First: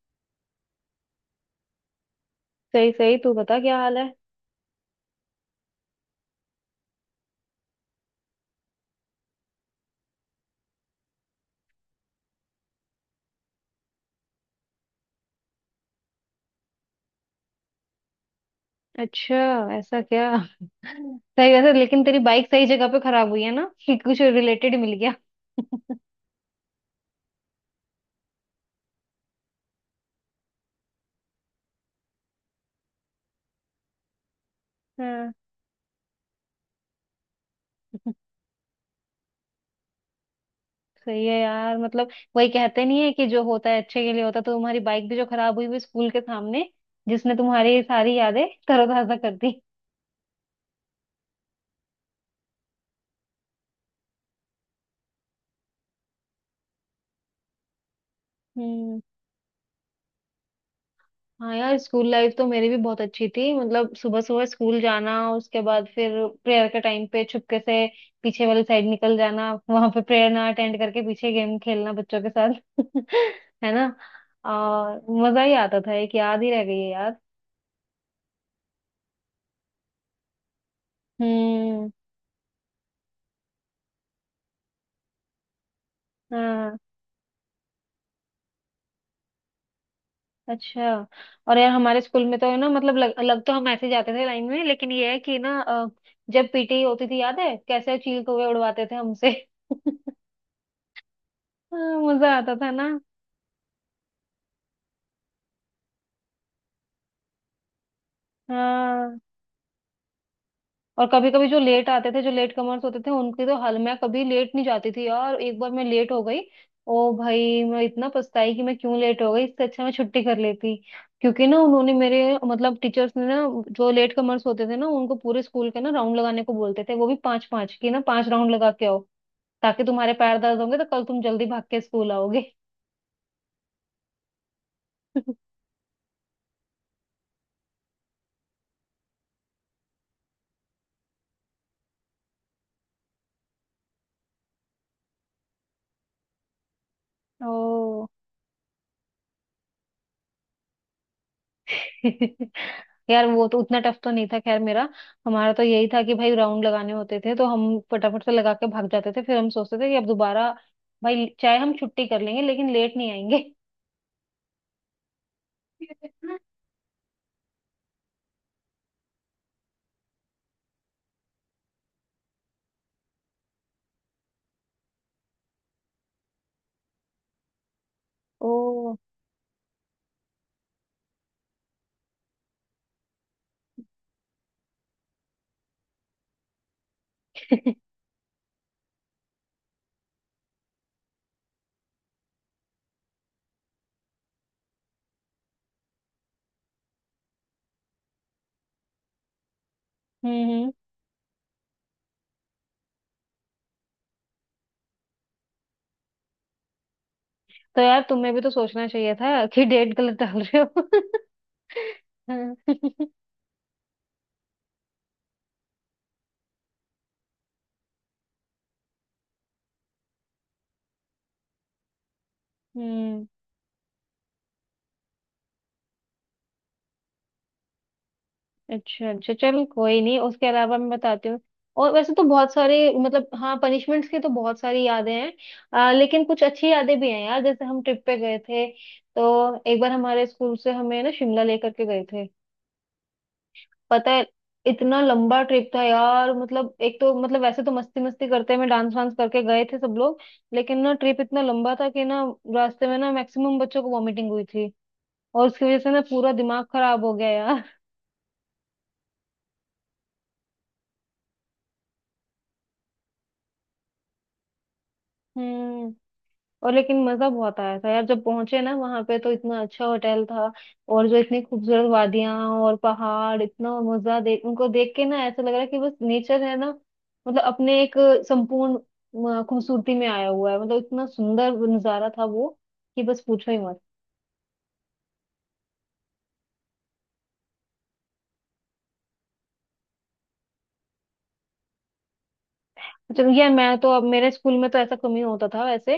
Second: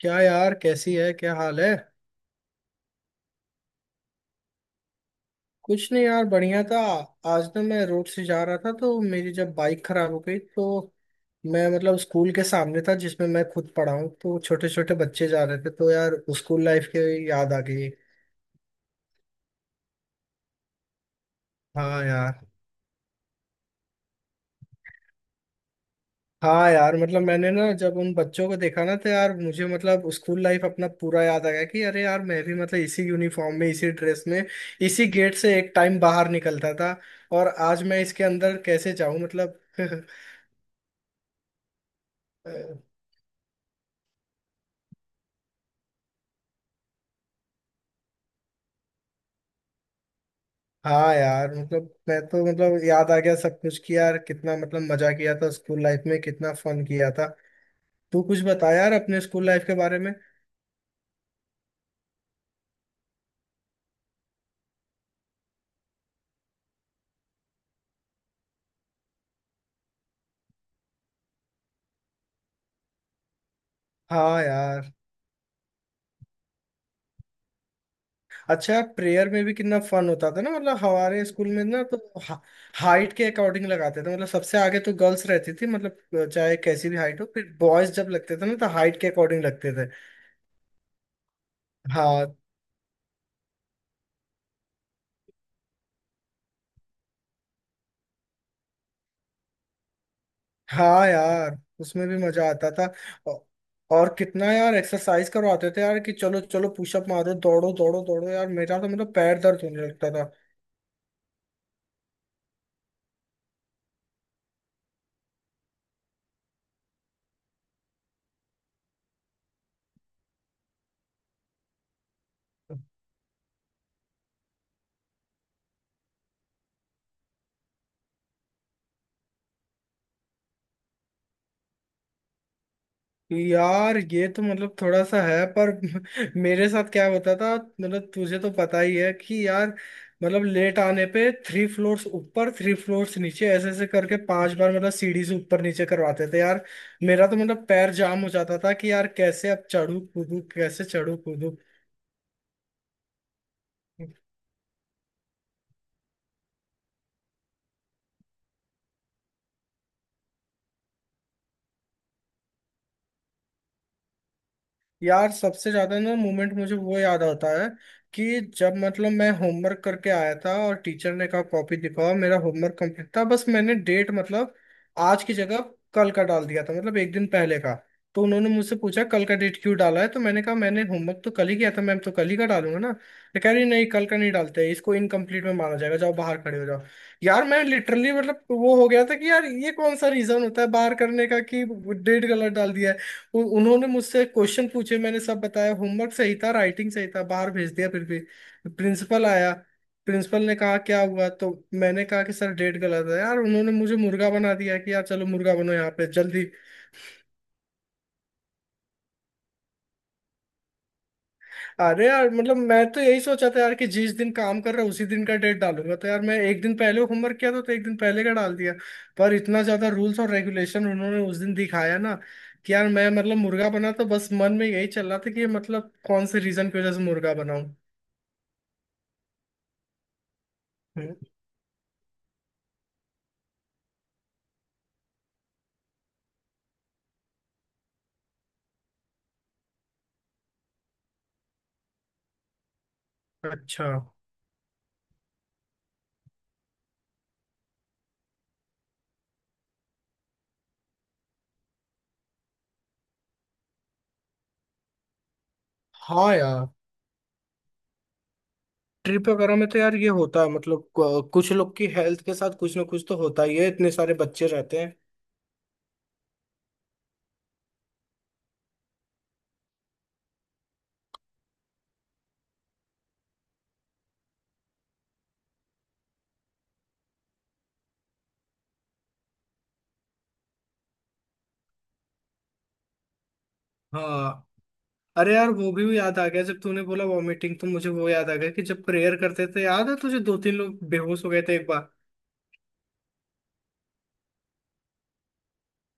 क्या यार, कैसी है? क्या हाल है? सही सही तू बता क्या हाल है। कुछ नहीं यार बढ़िया था। आज ना मैं रोड से जा रहा था तो मेरी जब बाइक खराब हो गई तो मैं मतलब स्कूल के सामने था जिसमें मैं खुद पढ़ा हूँ, तो छोटे छोटे बच्चे जा रहे थे तो यार स्कूल लाइफ की याद आ गई। अच्छा। ऐसा क्या? सही वैसे, हाँ लेकिन तेरी यार। बाइक सही जगह पे खराब हुई है ना कि कुछ रिलेटेड मिल गया। हाँ यार मतलब मैंने ना जब उन बच्चों को देखा ना तो यार मुझे मतलब स्कूल लाइफ अपना पूरा याद आ गया कि अरे यार मैं भी मतलब इसी यूनिफॉर्म में इसी ड्रेस में इसी हाँ। गेट से एक टाइम बाहर निकलता था। और आज मैं इसके अंदर कैसे जाऊं मतलब। सही है यार, मतलब वही अ, कहते नहीं है कि जो होता है अच्छे के लिए होता है। तो तुम्हारी बाइक भी जो खराब हुई वो स्कूल के सामने जिसने तुम्हारी सारी यादें तरोताजा कर दी। हाँ यार मतलब मैं तो मतलब याद आ गया सब कुछ कि यार कितना मतलब मजा किया था स्कूल लाइफ में कितना फन किया था। तू कुछ बता यार हम्म। अपने स्कूल लाइफ के बारे में। हाँ यार, स्कूल लाइफ तो मेरी भी बहुत अच्छी थी। मतलब सुबह सुबह स्कूल जाना, उसके बाद फिर प्रेयर के टाइम पे छुपके से पीछे वाली साइड निकल जाना, वहां पे प्रेयर ना अटेंड करके पीछे गेम खेलना बच्चों के साथ। है ना? हाँ यार। और मजा ही आता था, एक याद ही रह गई है यार। अच्छा, प्रेयर में भी कितना फन होता था ना, मतलब हमारे स्कूल में ना हम्म। तो हा, हाइट के अकॉर्डिंग लगाते थे, मतलब सबसे आगे तो गर्ल्स रहती थी मतलब चाहे हाँ। कैसी भी हाइट हो, फिर बॉयज जब लगते थे ना तो हाइट के अकॉर्डिंग लगते थे। अच्छा। और यार हमारे स्कूल हाँ। में तो है ना, मतलब लग तो हम ऐसे ही जाते थे लाइन में, लेकिन ये है कि ना जब पीटी होती थी, याद है कैसे चील कौवे उड़वाते थे हमसे। हाँ यार हाँ, उसमें भी मजा मजा आता था आता था। ना। औ- और कितना यार एक्सरसाइज करवाते थे यार कि चलो चलो पुशअप मारो दौड़ो दौड़ो दौड़ो, यार मेरा तो मतलब हाँ। पैर दर्द होने लगता था। और कभी कभी जो लेट आते थे, जो लेट कमर्स होते थे उनकी तो हल। मैं कभी लेट नहीं जाती थी यार। एक बार मैं लेट हो गई। ओ भाई, मैं इतना पछताई कि मैं क्यों लेट हो गई, इससे अच्छा मैं छुट्टी कर लेती। क्योंकि ना उन्होंने मेरे मतलब टीचर्स ने ना जो लेट कमर्स होते थे ना उनको पूरे स्कूल के ना राउंड लगाने को बोलते थे। वो भी पांच पांच की ना, पांच राउंड लगा के आओ, ताकि तुम्हारे पैर दर्द होंगे तो कल तुम जल्दी भाग के स्कूल आओगे। यार ये तो मतलब थोड़ा सा है पर मेरे साथ क्या होता था मतलब तुझे तो पता ही है कि यार मतलब लेट आने पे 3 फ्लोर्स ऊपर 3 फ्लोर्स नीचे ऐसे ऐसे करके 5 बार मतलब सीढ़ी से ऊपर नीचे करवाते थे यार। मेरा तो मतलब पैर ओ। जाम हो जाता था कि यार कैसे अब चढ़ू कूदू कैसे चढ़ू कूदू। यार वो तो उतना टफ तो नहीं था खैर मेरा। हमारा तो यही था कि भाई राउंड लगाने होते थे तो हम फटाफट से लगा के भाग जाते थे, फिर हम सोचते थे कि अब दोबारा भाई चाहे हम छुट्टी कर लेंगे लेकिन लेट नहीं आएंगे। यार सबसे ज्यादा ना मोमेंट मुझे वो याद आता है कि जब मतलब मैं होमवर्क करके आया था और टीचर ने कहा कॉपी दिखाओ, मेरा होमवर्क कंप्लीट था, बस मैंने डेट मतलब आज की जगह कल का डाल दिया था, मतलब एक दिन पहले का। तो उन्होंने ओ। मुझसे पूछा कल का डेट क्यों डाला है, तो मैंने कहा मैंने होमवर्क तो कल ही किया था मैम तो कल ही का डालूंगा ना। तो कह रही नहीं कल का नहीं डालते, इसको इनकम्प्लीट में माना जाएगा, जाओ बाहर खड़े हो जाओ। यार मैं हम्म। लिटरली मतलब वो हो गया था कि यार ये कौन सा रीजन होता है बाहर करने का कि डेट गलत डाल दिया है। उन्होंने मुझसे क्वेश्चन पूछे, मैंने सब बताया, होमवर्क सही था राइटिंग सही था, बाहर भेज दिया फिर भी। प्रिंसिपल आया, प्रिंसिपल ने हम्म। कहा क्या हुआ, तो मैंने कहा कि सर डेट गलत है, यार उन्होंने मुझे मुर्गा बना दिया कि यार चलो मुर्गा बनो यहाँ पे जल्दी। तो यार तुम्हें भी तो सोचना चाहिए था कि डेट गलत डाल रहे हो। अरे यार हाँ। मतलब मैं तो यही सोचा था यार कि जिस दिन काम कर रहा उसी दिन का डेट डालूंगा, तो यार मैं एक दिन पहले होमवर्क किया था तो एक दिन पहले का डाल दिया। पर इतना ज्यादा रूल्स और रेगुलेशन उन्होंने उस दिन दिखाया ना कि यार मैं हम्म। मतलब मुर्गा बना तो बस मन में यही चल रहा था कि ये मतलब कौन से रीजन की वजह से मुर्गा बनाऊं। अच्छा अच्छा, चल कोई नहीं, उसके अलावा मैं बताती हूँ। और वैसे तो बहुत सारे, मतलब हाँ, पनिशमेंट्स की तो बहुत सारी यादें हैं। लेकिन कुछ अच्छी यादें भी हैं यार, जैसे हम ट्रिप पे गए थे। तो एक बार हमारे स्कूल से हमें ना शिमला लेकर के गए थे। अच्छा। पता है, इतना लंबा ट्रिप था यार, मतलब एक तो मतलब वैसे तो मस्ती मस्ती करते में, डांस वांस करके गए थे सब लोग। लेकिन ना ट्रिप इतना लंबा था कि ना रास्ते में ना मैक्सिमम बच्चों को वॉमिटिंग हुई थी, और उसकी वजह से ना पूरा हाँ दिमाग यार खराब हो गया यार। ट्रिप वगैरह में तो यार ये होता है मतलब कुछ लोग की हेल्थ के साथ कुछ ना कुछ तो होता ही है, इतने सारे बच्चे रहते हैं। हम्म। और लेकिन मजा बहुत आया था यार जब पहुंचे ना वहां पे, तो इतना अच्छा होटल था, और जो इतनी खूबसूरत वादियां और पहाड़, इतना मजा, देख उनको देख के ना ऐसा लग रहा है कि बस नेचर है ना, मतलब अपने एक संपूर्ण खूबसूरती में आया हुआ है। मतलब इतना सुंदर नजारा था वो कि बस पूछो ही मत। हाँ। अरे यार वो भी याद आ गया जब तूने बोला वॉमिटिंग तो मुझे वो याद आ गया कि जब प्रेयर करते थे याद है तुझे दो तीन लोग बेहोश हो गए थे एक बार। चलो ये मैं तो, अब मेरे स्कूल में तो ऐसा कमी होता था वैसे।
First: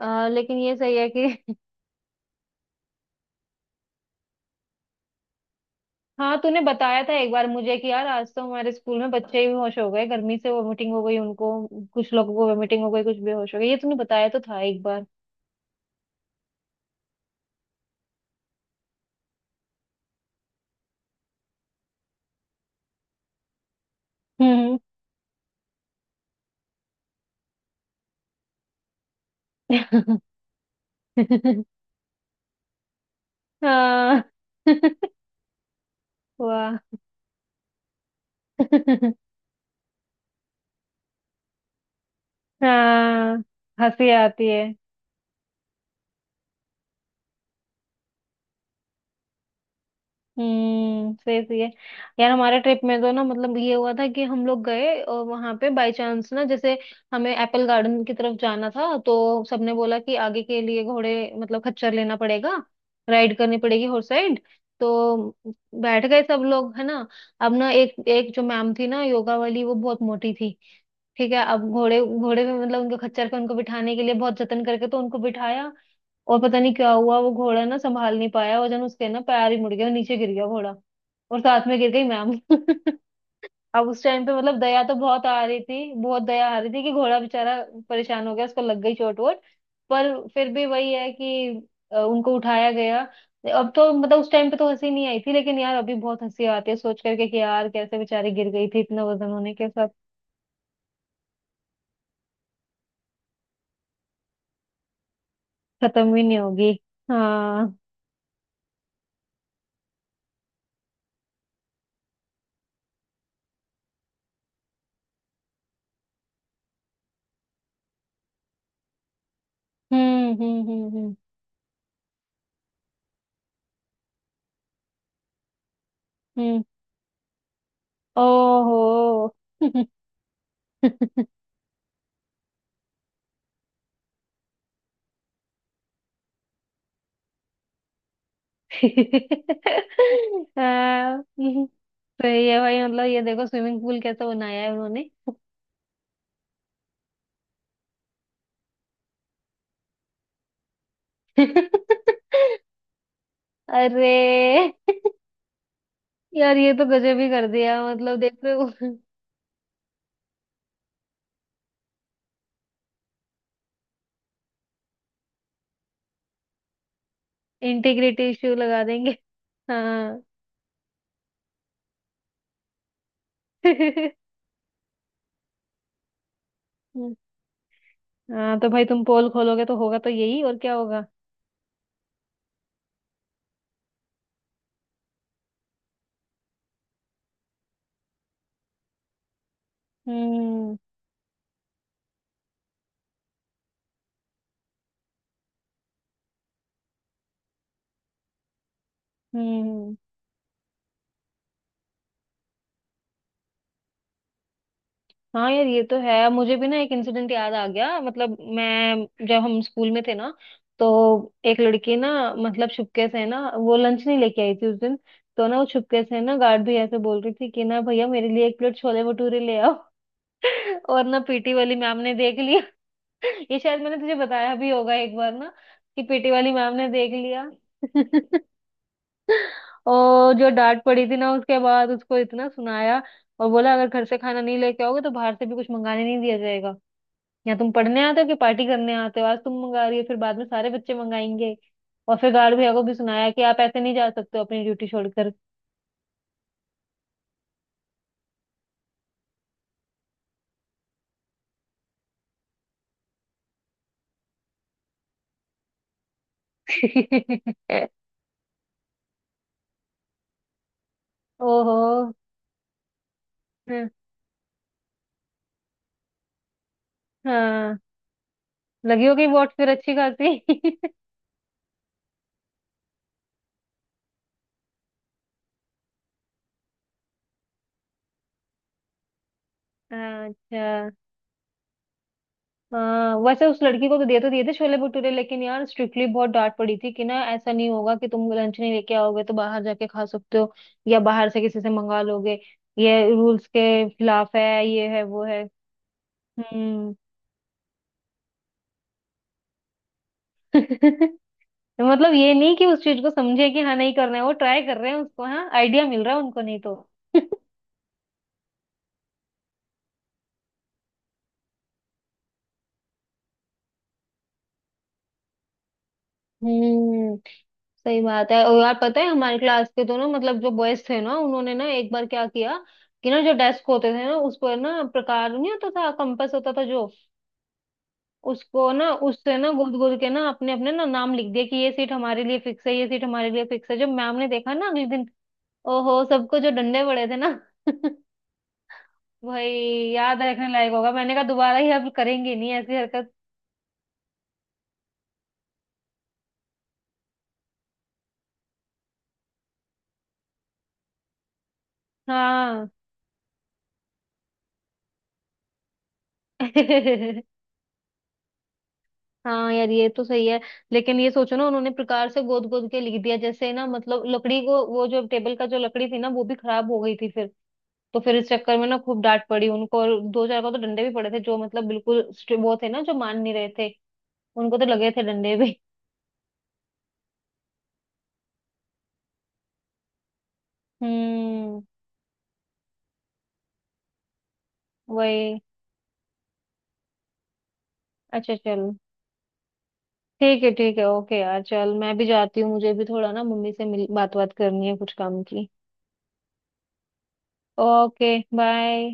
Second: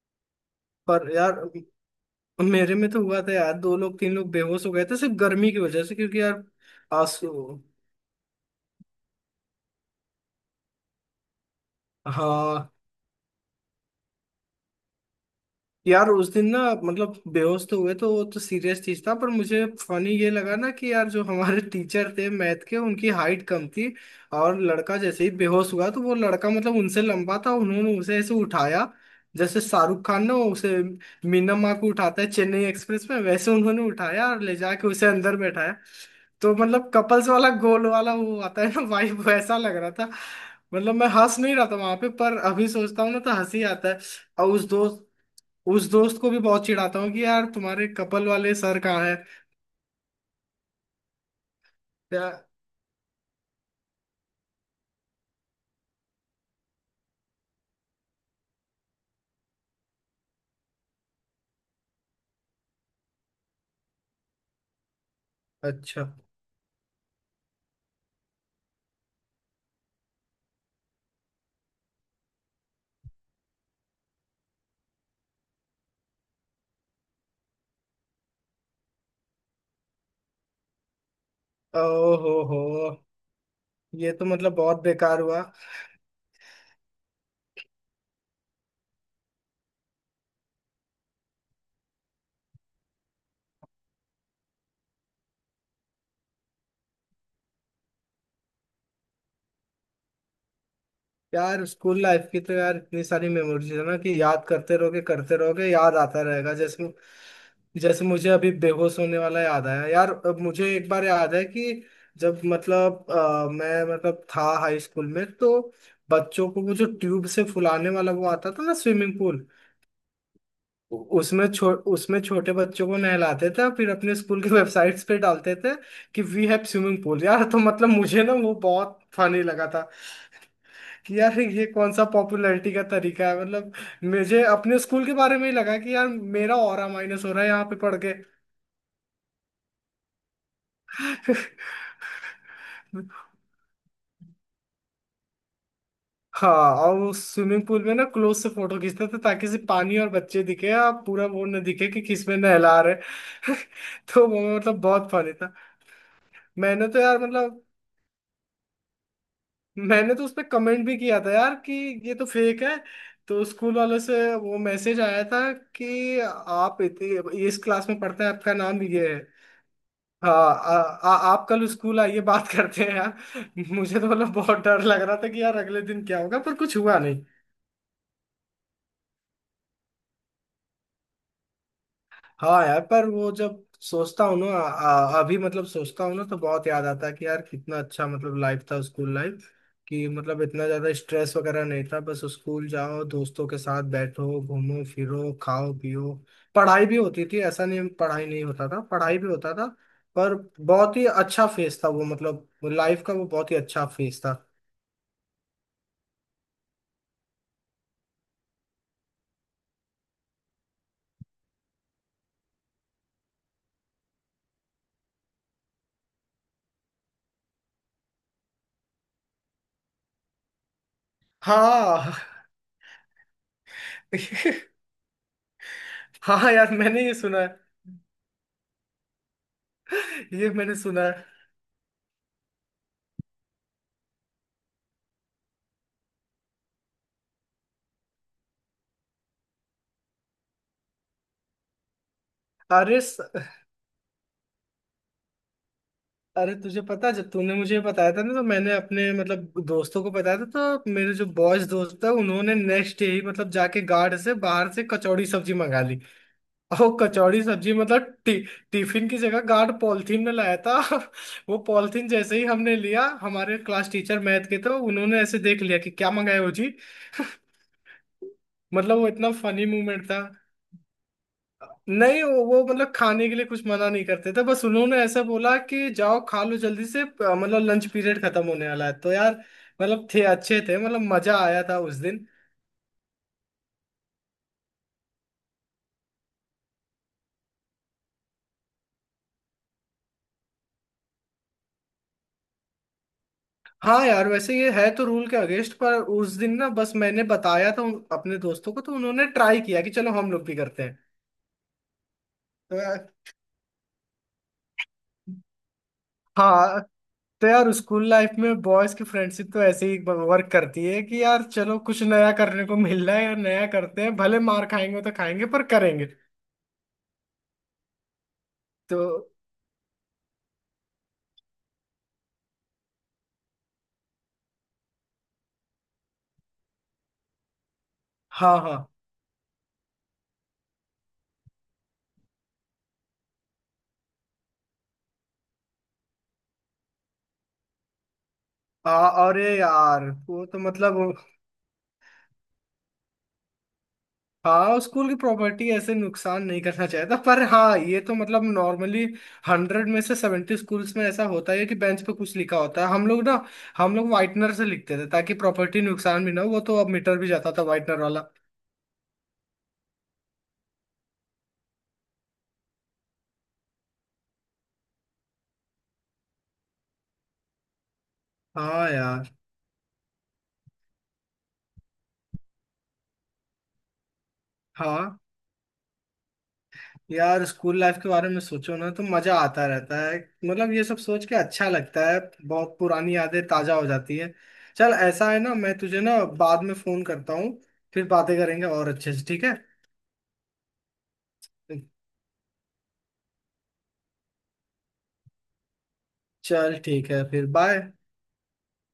लेकिन ये सही है पर यार कि मेरे में तो हुआ था यार दो लोग तीन लोग बेहोश हो गए थे सिर्फ गर्मी की वजह से क्योंकि हाँ, यार तूने बताया था एक बार आंसू। मुझे कि यार आज तो हमारे स्कूल में बच्चे ही बेहोश हो गए गर्मी से, वोमिटिंग हो गई उनको, कुछ लोगों को हाँ वोमिटिंग हो गई कुछ बेहोश हो गए। ये तूने बताया तो था एक बार। यार उस दिन ना मतलब बेहोश तो हुए तो वो तो सीरियस चीज था, पर मुझे फनी ये लगा ना कि यार जो हमारे टीचर थे मैथ के उनकी हाइट कम थी। और हम्म। लड़का जैसे ही बेहोश हुआ तो वो लड़का मतलब उनसे लंबा था, उन्होंने उसे ऐसे उठाया जैसे शाहरुख खान ना उसे मीना माँ को उठाता है चेन्नई एक्सप्रेस में, वैसे उन्होंने हाँ। उठाया और ले जाके उसे अंदर बैठाया। तो वाह। मतलब कपल्स वाला गोल वाला वो आता है ना वाइब, वैसा लग रहा था। मतलब मैं हंस नहीं रहा था वहां पे, पर अभी सोचता हूँ ना तो हाँ, हंसी आता है। हंसी आती और है। उस दोस्त को भी बहुत चिढ़ाता हूँ कि यार तुम्हारे कपल वाले सर कहाँ है। हम्म। सही सही है। यार या हमारे ट्रिप में तो ना, मतलब ये हुआ था कि हम लोग गए और वहां पे बाय चांस ना, जैसे हमें एप्पल गार्डन की तरफ जाना था तो सबने बोला कि आगे के लिए घोड़े, मतलब खच्चर लेना पड़ेगा, राइड करनी पड़ेगी, हॉर्स राइड। तो अच्छा, बैठ गए सब लोग है ना। अब ना, एक एक जो मैम थी ना योगा वाली, वो बहुत मोटी थी। ठीक है। अब घोड़े घोड़े पे, मतलब उनके खच्चर पे उनको बिठाने के लिए बहुत जतन करके तो उनको बिठाया, और पता नहीं क्या हुआ, वो घोड़ा ना संभाल नहीं पाया वजन, उसके ना पैर ही मुड़ गया और नीचे गिर गया घोड़ा, और साथ में गिर गई मैम। ओहो हो, अब उस ये टाइम तो पे मतलब मतलब दया बहुत तो बेकार बहुत हुआ। आ रही थी, बहुत दया आ रही थी कि घोड़ा बेचारा परेशान हो गया, उसको लग गई चोट वोट। पर फिर भी वही है कि उनको उठाया गया। अब तो मतलब उस टाइम पे तो हंसी नहीं आई थी, लेकिन यार अभी बहुत हंसी आती है सोच करके कि यार कैसे बेचारी गिर गई थी इतना वजन होने के साथ। यार स्कूल लाइफ की तो यार इतनी सारी मेमोरीज है ना कि याद करते रहोगे याद खत्म भी आता नहीं रहेगा होगी। जैसे। हाँ। जैसे मुझे अभी बेहोश होने वाला याद आया यार, अब मुझे एक बार याद है कि जब मतलब मैं मतलब था हाई स्कूल में तो बच्चों को वो जो ट्यूब से फुलाने वाला वो आता था ना स्विमिंग पूल, हम्म। उसमें छोटे बच्चों को नहलाते थे फिर अपने स्कूल की वेबसाइट्स पे डालते थे कि we hmm. Have swimming pool. यार तो मतलब मुझे ना वो ओहो। बहुत फनी लगा था कि यार ये कौन सा पॉपुलैरिटी का तरीका है, मतलब मुझे अपने स्कूल के बारे में ही लगा कि यार मेरा ऑरा माइनस हो रहा है यहाँ पे पढ़ के। हाँ, तो ये भाई, मतलब ये देखो स्विमिंग पूल कैसा बनाया है उन्होंने। हाँ। और उस स्विमिंग पूल में ना क्लोज से फोटो खींचते थे ताकि सिर्फ पानी और बच्चे दिखे, आप पूरा वो न दिखे कि किस में नहला रहे। अरे तो वो मतलब बहुत फनी था। यार ये तो मैंने तो गजब यार ही कर मतलब दिया, मतलब देख रहे हो। मैंने तो उस पे कमेंट भी किया था यार कि ये तो फेक है। तो स्कूल वालों से वो मैसेज आया था कि आप इस क्लास में पढ़ते इंटीग्रिटी हैं, आपका इश्यू लगा नाम ये देंगे। है, हाँ। हाँ, आ, आ, आप कल स्कूल आइए बात करते हैं यार। मुझे तो मतलब बहुत डर लग रहा था कि यार अगले दिन क्या होगा, पर कुछ हुआ। हाँ तो भाई, तुम पोल खोलोगे तो होगा तो यही, और क्या होगा। हाँ यार पर वो जब सोचता हूँ ना अभी मतलब सोचता हूँ ना तो बहुत याद आता है कि यार कितना अच्छा मतलब लाइफ था स्कूल लाइफ, कि मतलब इतना हम्म। ज्यादा स्ट्रेस वगैरह नहीं था, बस स्कूल जाओ दोस्तों के साथ बैठो घूमो फिरो खाओ पियो। पढ़ाई भी होती थी, ऐसा नहीं पढ़ाई नहीं होता था, पढ़ाई भी होता था, हम्म। पर बहुत ही अच्छा फेज था वो, मतलब लाइफ का वो बहुत ही अच्छा फेज था। हाँ यार ये तो है। मुझे भी ना एक इंसिडेंट याद आ गया, मतलब मैं जब हम स्कूल में थे ना, तो एक लड़की ना, मतलब छुपके से ना वो लंच नहीं लेके आई थी उस दिन। तो ना वो छुपके से ना गार्ड भैया से बोल रही थी कि ना भैया मेरे लिए एक प्लेट छोले भटूरे ले आओ। और ना पीटी वाली मैम हाँ। ने देख लिया। ये शायद मैंने तुझे बताया भी होगा एक बार ना कि पीटी वाली हाँ यार मैम ने मैंने देख ये सुना है। लिया। और जो ये मैंने डांट सुना पड़ी थी है। ना उसके बाद, उसको इतना सुनाया, और बोला अगर घर से खाना नहीं लेके आओगे तो बाहर से भी कुछ मंगाने नहीं दिया जाएगा, या तुम पढ़ने आते हो कि पार्टी करने आते हो, आज तुम मंगा रही हो फिर बाद में सारे बच्चे मंगाएंगे। और फिर गार्ड भैया को भी अरे। सुनाया कि आप ऐसे नहीं जा सकते हो अपनी ड्यूटी छोड़कर। अरे तुझे पता जब तूने मुझे बताया था ना तो मैंने अपने मतलब दोस्तों को बताया था। तो मेरे जो बॉयज दोस्त था उन्होंने नेक्स्ट डे ही मतलब जाके गार्ड से बाहर से कचौड़ी सब्जी मंगा ली। और वो कचौड़ी सब्जी मतलब टिफिन की जगह गार्ड पॉलिथीन में लाया था। वो ओहो। पॉलिथीन जैसे ही हमने लिया हमारे हाँ। क्लास टीचर मैथ के तो उन्होंने ऐसे देख लिया कि क्या मंगाया हो जी। हाँ, मतलब लगी वो होगी इतना वोट फनी फिर अच्छी मूवमेंट था। खासी। नहीं वो मतलब खाने के लिए कुछ मना नहीं करते थे, बस उन्होंने ऐसा बोला कि जाओ खा लो जल्दी से मतलब लंच पीरियड खत्म होने वाला है, तो यार मतलब थे अच्छे थे अच्छा। मतलब मजा आया था उस दिन। हाँ वैसे उस लड़की को तो दे तो दिए थे छोले भटूरे, लेकिन यार स्ट्रिक्टली बहुत डांट पड़ी थी कि ना ऐसा नहीं होगा कि तुम लंच नहीं लेके आओगे तो बाहर जाके खा सकते हो, या बाहर से किसी से मंगा लोगे, ये रूल्स के हाँ यार खिलाफ वैसे है, ये ये है है तो वो रूल के है। अगेंस्ट, पर उस दिन ना बस हम्म। मैंने बताया था अपने दोस्तों को तो उन्होंने ट्राई किया कि चलो हम लोग भी करते हैं। मतलब ये नहीं कि तो उस चीज यार को समझे कि हाँ नहीं करना है, वो ट्राई कर रहे हैं उसको, हाँ आइडिया मिल रहा है उनको नहीं तो। हाँ। तो यार स्कूल लाइफ में बॉयज की फ्रेंडशिप तो ऐसे ही वर्क करती है कि यार चलो कुछ नया करने को मिल रहा है, यार नया करते हैं भले मार खाएंगे तो खाएंगे पर करेंगे। हम्म। सही बात है। और यार तो पता है हमारे क्लास के दोनों मतलब जो बॉयज थे ना उन्होंने ना एक बार क्या किया कि ना जो डेस्क होते थे ना उस पर ना, प्रकार नहीं होता था, कंपास होता था जो, हाँ। उसको हाँ ना, उससे ना गोद गोद के ना अपने अपने ना नाम लिख दिया कि ये सीट हमारे लिए फिक्स है, ये सीट हमारे लिए फिक्स है। जब मैम ने देखा ना अगले दिन, ओहो, सबको जो डंडे पड़े थे ना। अरे भाई, यार याद वो रखने तो लायक होगा। मैंने मतलब। कहा दोबारा ये अब करेंगे नहीं ऐसी हरकत। हाँ, स्कूल की प्रॉपर्टी ऐसे नुकसान नहीं करना चाहिए था, पर हाँ ये तो मतलब नॉर्मली 100 में से 70 स्कूल्स में ऐसा होता है कि बेंच पे कुछ लिखा हाँ। होता है, हम लोग वाइटनर से लिखते थे ताकि प्रॉपर्टी नुकसान भी ना हो, वो तो अब मीटर भी जाता था वाइटनर वाला। हाँ यार ये तो सही है। लेकिन ये सोचो ना उन्होंने प्रकार से गोद गोद के लिख दिया, जैसे ना मतलब लकड़ी को, वो जो टेबल का जो लकड़ी थी ना वो भी खराब हो गई थी फिर। तो फिर इस चक्कर में ना हाँ खूब डांट यार। पड़ी उनको, और दो चार को तो डंडे भी पड़े थे, जो मतलब बिल्कुल वो थे ना जो मान नहीं रहे थे, उनको तो लगे थे हाँ डंडे भी। यार स्कूल लाइफ के बारे में सोचो ना तो मजा आता रहता है, मतलब ये सब सोच के हम्म। अच्छा लगता है, बहुत पुरानी यादें ताजा हो जाती है। चल ऐसा वही। है ना, मैं तुझे ना बाद में फोन करता हूँ फिर अच्छा बातें करेंगे चल, और अच्छे से, ठीक है? ठीक है ठीक है, ओके यार चल, मैं भी जाती हूँ, मुझे भी थोड़ा ना मम्मी से मिल, बात बात करनी है कुछ काम की। चल ठीक है फिर बाय। Okay, bye.